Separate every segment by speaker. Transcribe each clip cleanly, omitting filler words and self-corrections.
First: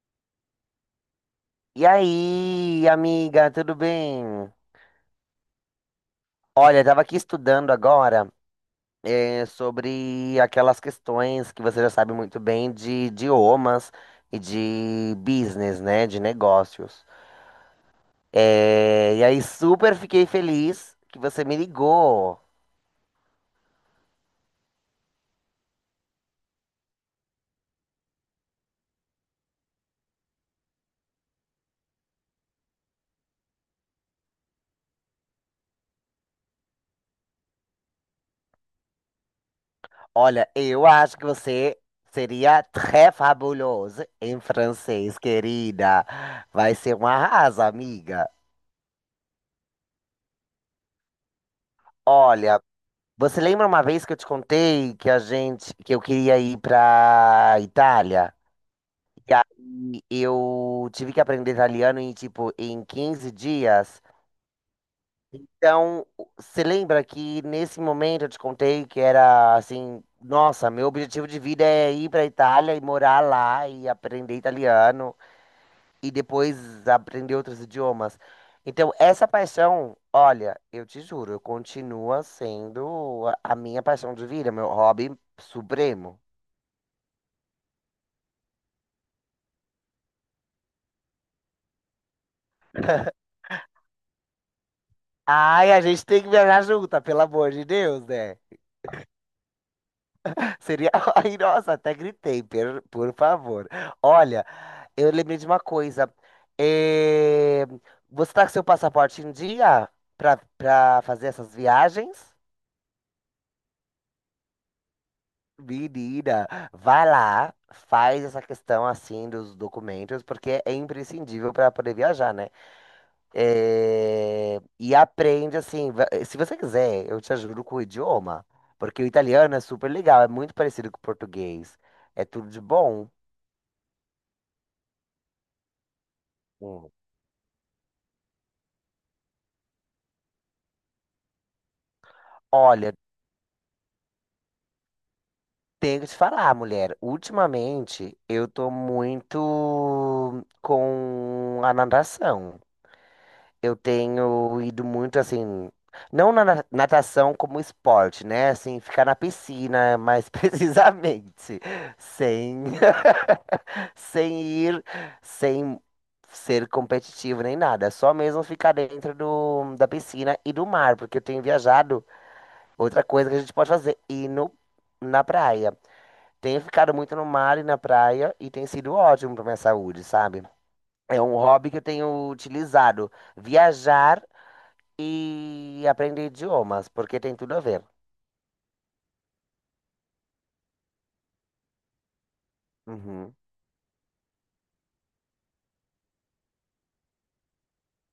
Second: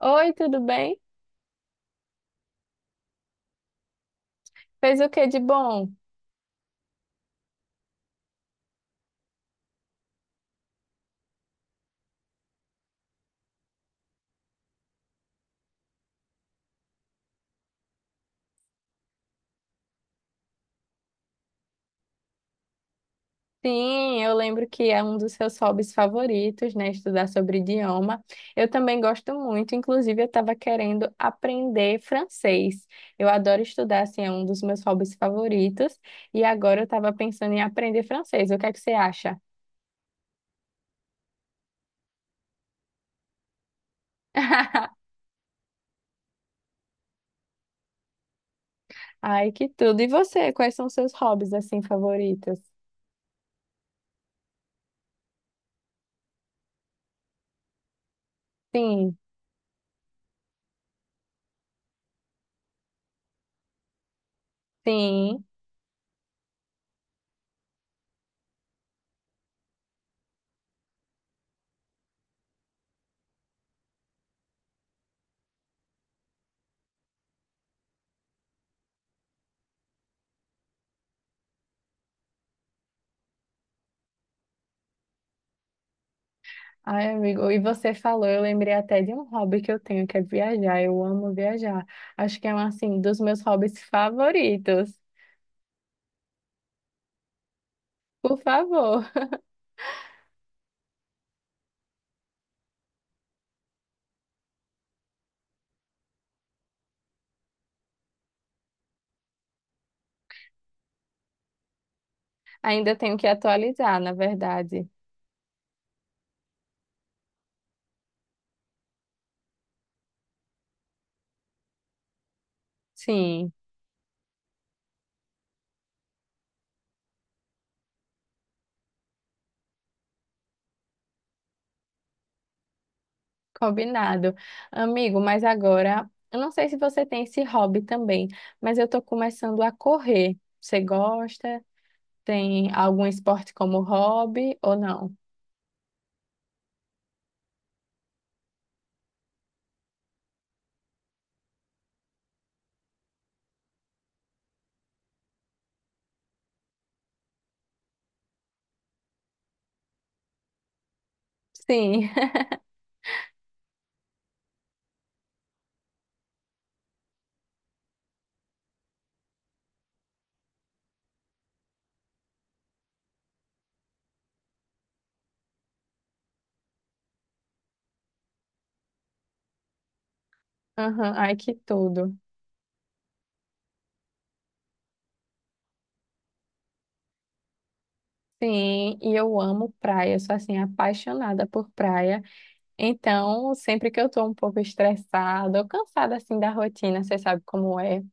Speaker 1: Oi, tudo bem?
Speaker 2: E aí, amiga, tudo bem?
Speaker 1: Fez o que de bom?
Speaker 2: Olha, eu tava aqui estudando agora, sobre aquelas questões que você já sabe muito bem de idiomas e de business, né? De negócios. E aí, super fiquei feliz que você me ligou.
Speaker 1: Sim, eu lembro que é um dos seus hobbies favoritos, né? Estudar sobre idioma. Eu também gosto muito, inclusive eu estava querendo aprender francês. Eu adoro estudar, assim, é um dos meus hobbies favoritos. E agora eu estava pensando em aprender francês. O que é que você acha?
Speaker 2: Olha, eu acho que você seria très fabuloso em francês, querida. Vai ser um arraso, amiga.
Speaker 1: Ai, que tudo. E você, quais são seus hobbies, assim, favoritos?
Speaker 2: Olha. Você lembra uma vez que eu te contei que eu queria ir pra Itália?
Speaker 1: Sim,
Speaker 2: E aí eu tive que aprender italiano em tipo em 15 dias.
Speaker 1: sim.
Speaker 2: Então, você lembra que nesse momento eu te contei que era assim, nossa, meu objetivo de vida é ir pra Itália e morar lá e aprender italiano e depois aprender outros idiomas. Então, essa paixão, olha, eu te juro, continua sendo a minha paixão de vida, meu hobby supremo.
Speaker 1: Ai, amigo, e você falou, eu lembrei até de um hobby que eu tenho, que é viajar. Eu amo viajar. Acho que é um, assim, dos meus hobbies favoritos.
Speaker 2: Ai, a gente tem que viajar junta, pelo amor de Deus, né?
Speaker 1: Por favor.
Speaker 2: Seria. Ai, nossa, até gritei, por favor. Olha, eu lembrei de uma coisa. Eh, Você tá com seu passaporte em dia pra fazer essas viagens?
Speaker 1: Ainda tenho que atualizar, na verdade.
Speaker 2: Menina, vai lá, faz essa questão assim dos documentos, porque é imprescindível para poder viajar, né?
Speaker 1: Sim,
Speaker 2: É. E aprende assim, se você quiser, eu te ajudo com o idioma, porque o italiano é super legal, é muito parecido com o português, é tudo de bom.
Speaker 1: combinado. Amigo, mas agora, eu não sei se
Speaker 2: Hum.
Speaker 1: você tem esse hobby também, mas eu tô começando a correr. Você gosta? Tem
Speaker 2: Olha,
Speaker 1: algum esporte como hobby ou não?
Speaker 2: tenho que te falar, mulher, ultimamente eu tô muito com a natação. Eu tenho ido muito assim, não natação como esporte, né? Assim, ficar na piscina, mais precisamente,
Speaker 1: Sim.
Speaker 2: sem, sem ir, sem ser competitivo nem nada, só mesmo ficar dentro da piscina e do mar, porque eu tenho viajado. Outra coisa que a gente pode fazer, ir no, na praia. Tenho ficado muito no mar e na praia e tem sido ótimo para minha saúde, sabe?
Speaker 1: Aham,
Speaker 2: É um
Speaker 1: ai, que
Speaker 2: hobby que eu
Speaker 1: tudo.
Speaker 2: tenho utilizado. Viajar e aprender idiomas, porque tem tudo a ver.
Speaker 1: Sim, e eu amo praia, eu sou assim apaixonada por praia.
Speaker 2: Uhum.
Speaker 1: Então, sempre que eu tô um pouco estressada ou cansada assim da rotina, você sabe como é.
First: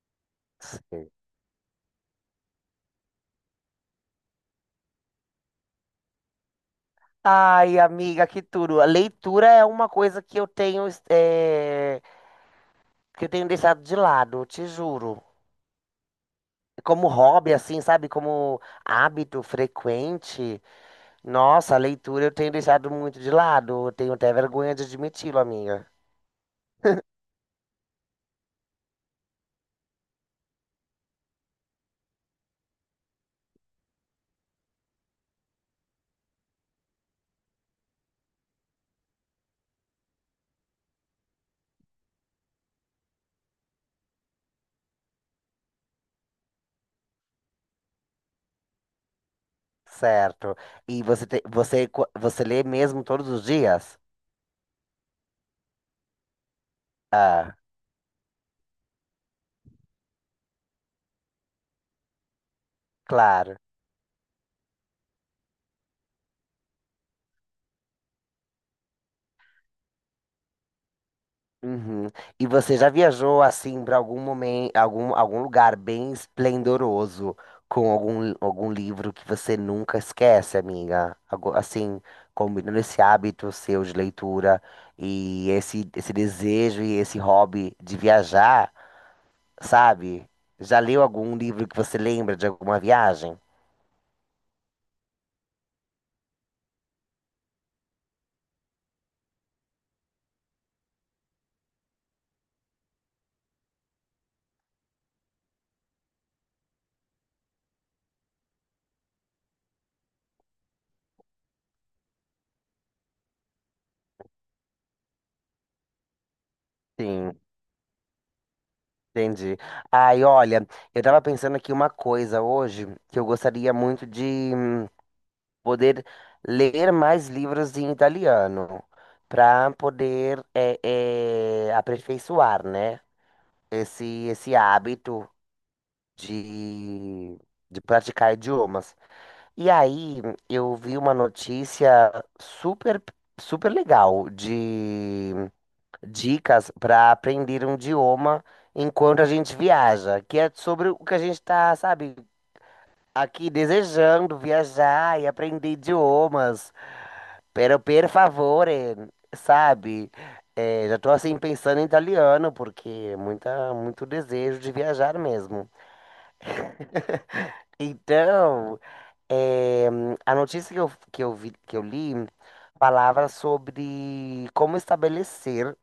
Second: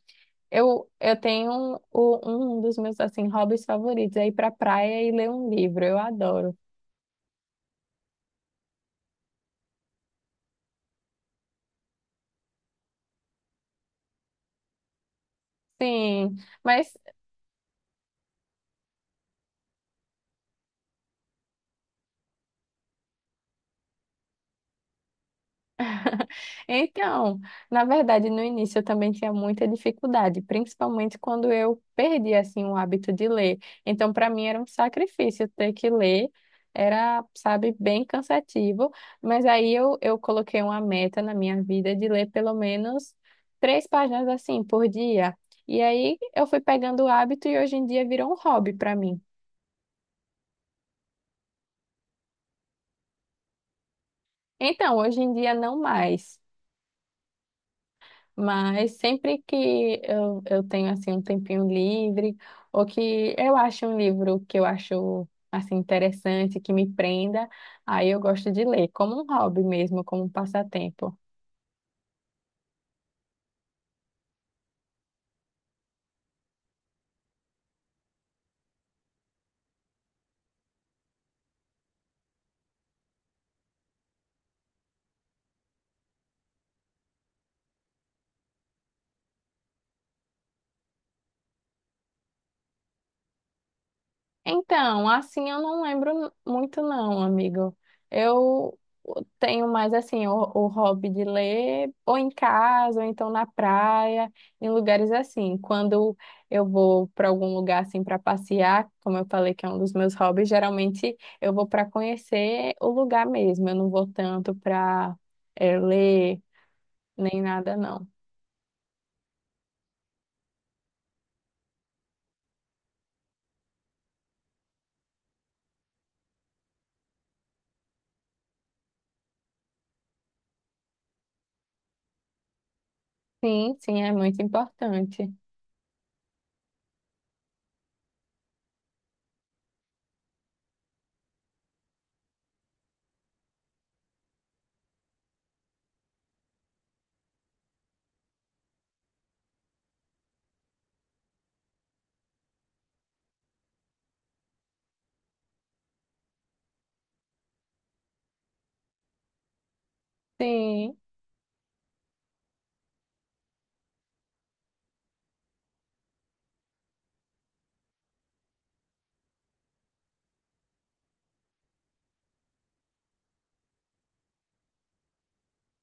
Speaker 1: Eu,
Speaker 2: Sim.
Speaker 1: eu tenho um, um dos meus assim hobbies favoritos é ir pra praia e ler um livro. Eu adoro.
Speaker 2: Ai, amiga, que tudo. A leitura é uma coisa que eu tenho, que eu tenho deixado de lado, te juro.
Speaker 1: Sim, mas
Speaker 2: Como hobby, assim, sabe? Como hábito frequente. Nossa, a leitura eu tenho deixado muito de lado. Eu tenho até vergonha de admiti-lo, amiga.
Speaker 1: então, na verdade, no início eu também tinha muita dificuldade, principalmente quando eu perdi assim o hábito de ler. Então, para mim era um sacrifício ter que ler, era, sabe, bem cansativo, mas aí eu coloquei uma meta na minha vida de ler pelo menos três páginas assim por dia. E aí eu fui pegando o hábito e hoje em dia virou um hobby para mim.
Speaker 2: Certo. E você, você lê mesmo todos os dias?
Speaker 1: Então, hoje em dia não mais.
Speaker 2: Ah,
Speaker 1: Mas sempre que eu tenho assim um tempinho livre, ou que eu
Speaker 2: claro.
Speaker 1: acho um livro que eu acho assim interessante, que me prenda, aí eu gosto de ler, como um hobby mesmo, como um passatempo.
Speaker 2: Uhum. E você já viajou assim para algum momento, algum lugar bem esplendoroso com algum livro que você nunca esquece, amiga? Assim, combinando esse hábito seu de leitura e esse desejo e esse hobby de viajar, sabe? Já leu algum livro que você lembra de alguma viagem?
Speaker 1: Então, assim eu não lembro muito não, amigo. Eu tenho mais assim o hobby de ler, ou em casa, ou então na praia, em lugares assim. Quando eu vou para algum lugar assim para passear, como eu falei que é um dos meus hobbies, geralmente eu vou para conhecer o lugar mesmo. Eu não vou tanto para ler
Speaker 2: Sim,
Speaker 1: nem nada não.
Speaker 2: entendi. Ai, olha, eu tava pensando aqui uma coisa hoje que eu gostaria muito de poder ler mais livros em italiano, para poder aperfeiçoar, né?
Speaker 1: Sim, sim, é muito
Speaker 2: Esse hábito
Speaker 1: importante.
Speaker 2: de, de praticar idiomas. E aí eu vi uma notícia super, super legal de dicas para aprender um idioma enquanto a gente viaja, que é sobre o que a gente está, sabe, aqui desejando viajar e aprender idiomas. Pero per favore, sabe? É,
Speaker 1: Sim,
Speaker 2: já tô assim pensando em italiano, porque é muita, muito desejo de viajar mesmo. Então, é, a notícia que eu vi, que eu li falava sobre como estabelecer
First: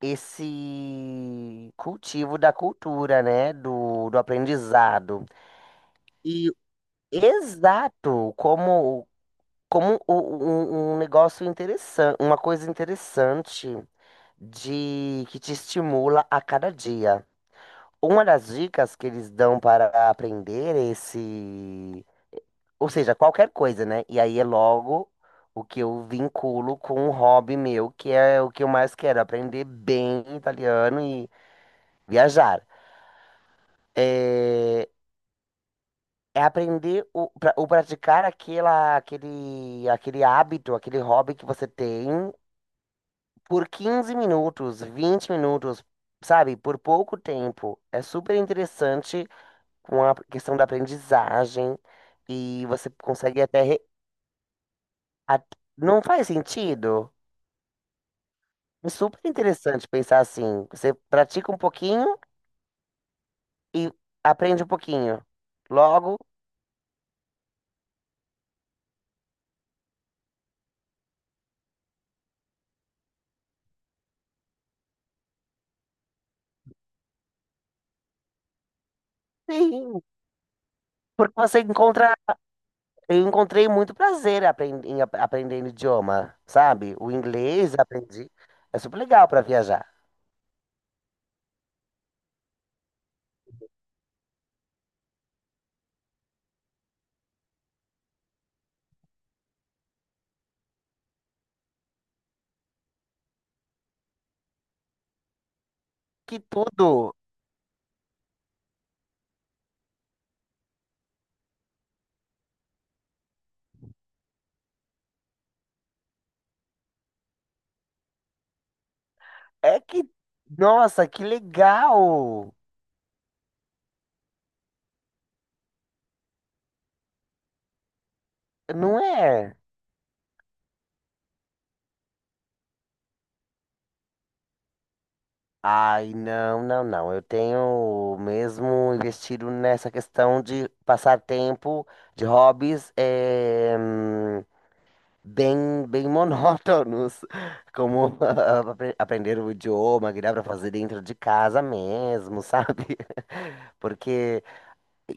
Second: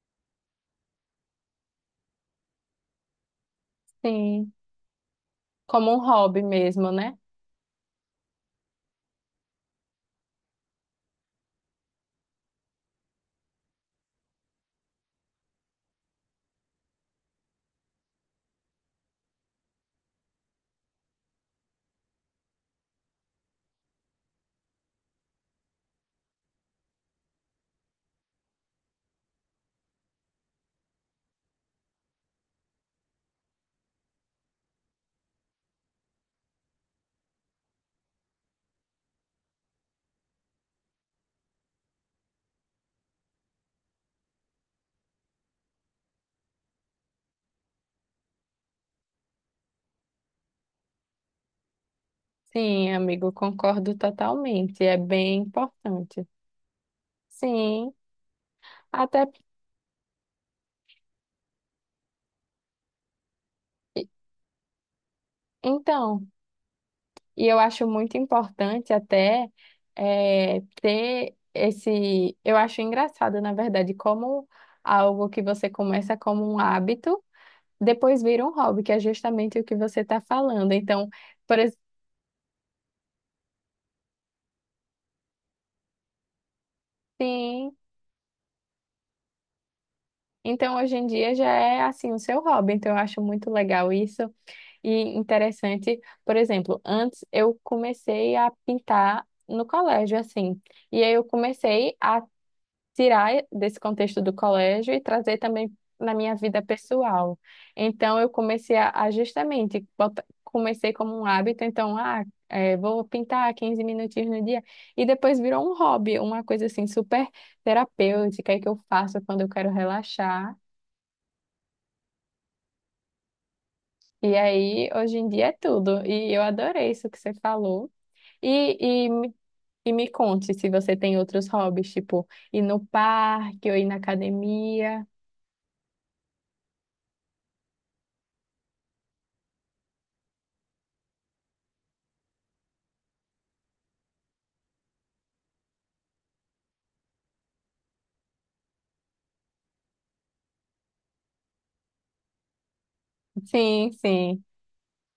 Speaker 2: esse cultivo da cultura, né? Do
Speaker 1: sim.
Speaker 2: aprendizado.
Speaker 1: Como um hobby
Speaker 2: E
Speaker 1: mesmo, né?
Speaker 2: exato, como um, um negócio interessante, uma coisa interessante de que te estimula a cada dia. Uma das dicas que eles dão para aprender esse, ou seja, qualquer coisa, né? E aí é logo o que eu vinculo com um hobby meu, que é o que eu mais quero, aprender bem italiano e viajar. É, é aprender o praticar aquele hábito, aquele hobby que você tem por 15 minutos, 20 minutos, sabe? Por pouco tempo. É super interessante com a questão da aprendizagem e
Speaker 1: Sim,
Speaker 2: você
Speaker 1: amigo,
Speaker 2: consegue até.
Speaker 1: concordo totalmente. É bem
Speaker 2: A- Não
Speaker 1: importante.
Speaker 2: faz sentido?
Speaker 1: Sim,
Speaker 2: É super
Speaker 1: até
Speaker 2: interessante pensar assim. Você pratica um pouquinho e
Speaker 1: porque-
Speaker 2: aprende um pouquinho. Logo,
Speaker 1: então, e eu acho muito importante até ter esse. Eu acho engraçado, na verdade, como algo que você começa como um hábito, depois vira um hobby, que é justamente o que você
Speaker 2: sim,
Speaker 1: está falando. Então,
Speaker 2: porque
Speaker 1: por
Speaker 2: você
Speaker 1: exemplo,
Speaker 2: encontra. Eu encontrei muito prazer aprendendo idioma, sabe? O inglês
Speaker 1: sim,
Speaker 2: aprendi. É super legal para viajar.
Speaker 1: então hoje em dia já é assim o seu hobby. Então, eu acho muito legal isso. E interessante, por exemplo, antes eu comecei a pintar no colégio, assim. E aí eu comecei a tirar desse contexto do colégio e trazer também na minha
Speaker 2: Que
Speaker 1: vida
Speaker 2: tudo!
Speaker 1: pessoal. Então eu comecei a justamente, comecei como um hábito, então, ah, é, vou pintar 15 minutinhos no dia. E depois virou um hobby, uma coisa assim super terapêutica e que eu faço quando eu quero
Speaker 2: É que,
Speaker 1: relaxar.
Speaker 2: nossa, que legal!
Speaker 1: E aí, hoje em dia é tudo. E eu adorei isso que você falou.
Speaker 2: Não
Speaker 1: E, e, me-
Speaker 2: é?
Speaker 1: e me conte se você tem outros hobbies, tipo ir no parque ou ir na academia.
Speaker 2: Ai, não. Eu tenho mesmo investido nessa questão de passar tempo de hobbies bem, bem monótonos, como aprender o idioma, que dá pra fazer dentro de casa mesmo, sabe?
Speaker 1: Sim,
Speaker 2: Porque
Speaker 1: sim.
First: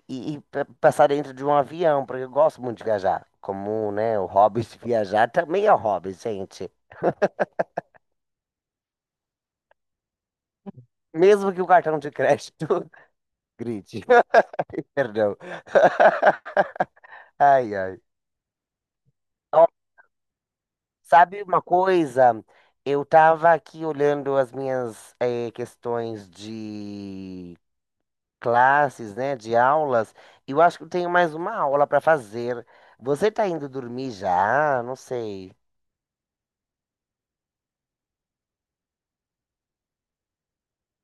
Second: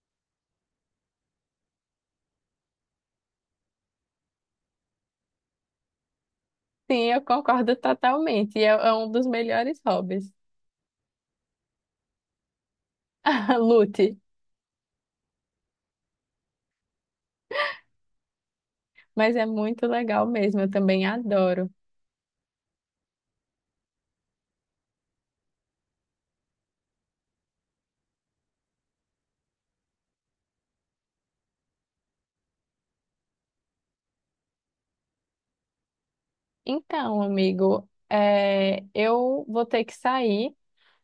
Speaker 2: e passar dentro de um avião, porque eu gosto muito de viajar. Como, né, o hobby de viajar também é um hobby, gente.
Speaker 1: Sim, eu concordo totalmente. E é, é um dos melhores hobbies.
Speaker 2: Mesmo que o cartão de crédito grite.
Speaker 1: Lute.
Speaker 2: Perdão. Ai, ai.
Speaker 1: Mas é
Speaker 2: Ó,
Speaker 1: muito legal mesmo, eu também
Speaker 2: sabe uma
Speaker 1: adoro.
Speaker 2: coisa? Eu tava aqui olhando as minhas questões de classes, né? De aulas. E eu acho que eu tenho mais uma aula para fazer. Você tá indo dormir já? Não sei.
Speaker 1: Então, amigo, é, eu vou ter que sair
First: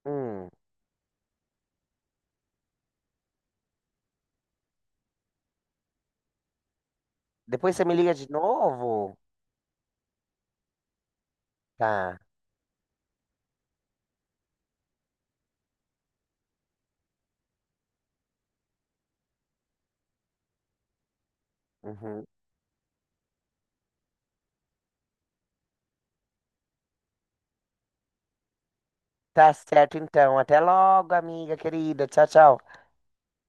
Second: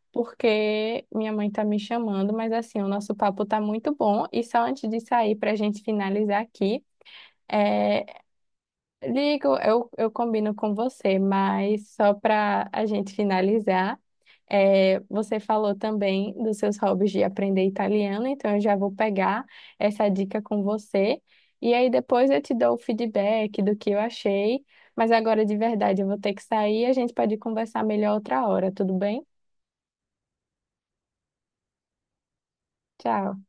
Speaker 2: Hum.
Speaker 1: porque minha mãe tá me chamando, mas assim, o nosso papo tá muito bom. E só antes de sair, para a gente finalizar aqui.
Speaker 2: Depois você me
Speaker 1: É,
Speaker 2: liga de novo?
Speaker 1: ligo, eu combino com você, mas só
Speaker 2: Tá.
Speaker 1: para a gente finalizar, é, você falou também dos seus hobbies de aprender italiano, então eu já vou pegar essa dica com você. E aí
Speaker 2: Uhum.
Speaker 1: depois eu te dou o feedback do que eu achei, mas agora de verdade eu vou ter que sair, a gente pode conversar melhor outra hora, tudo bem?
Speaker 2: Tá certo, então. Até logo, amiga querida. Tchau, tchau.
Speaker 1: Tchau.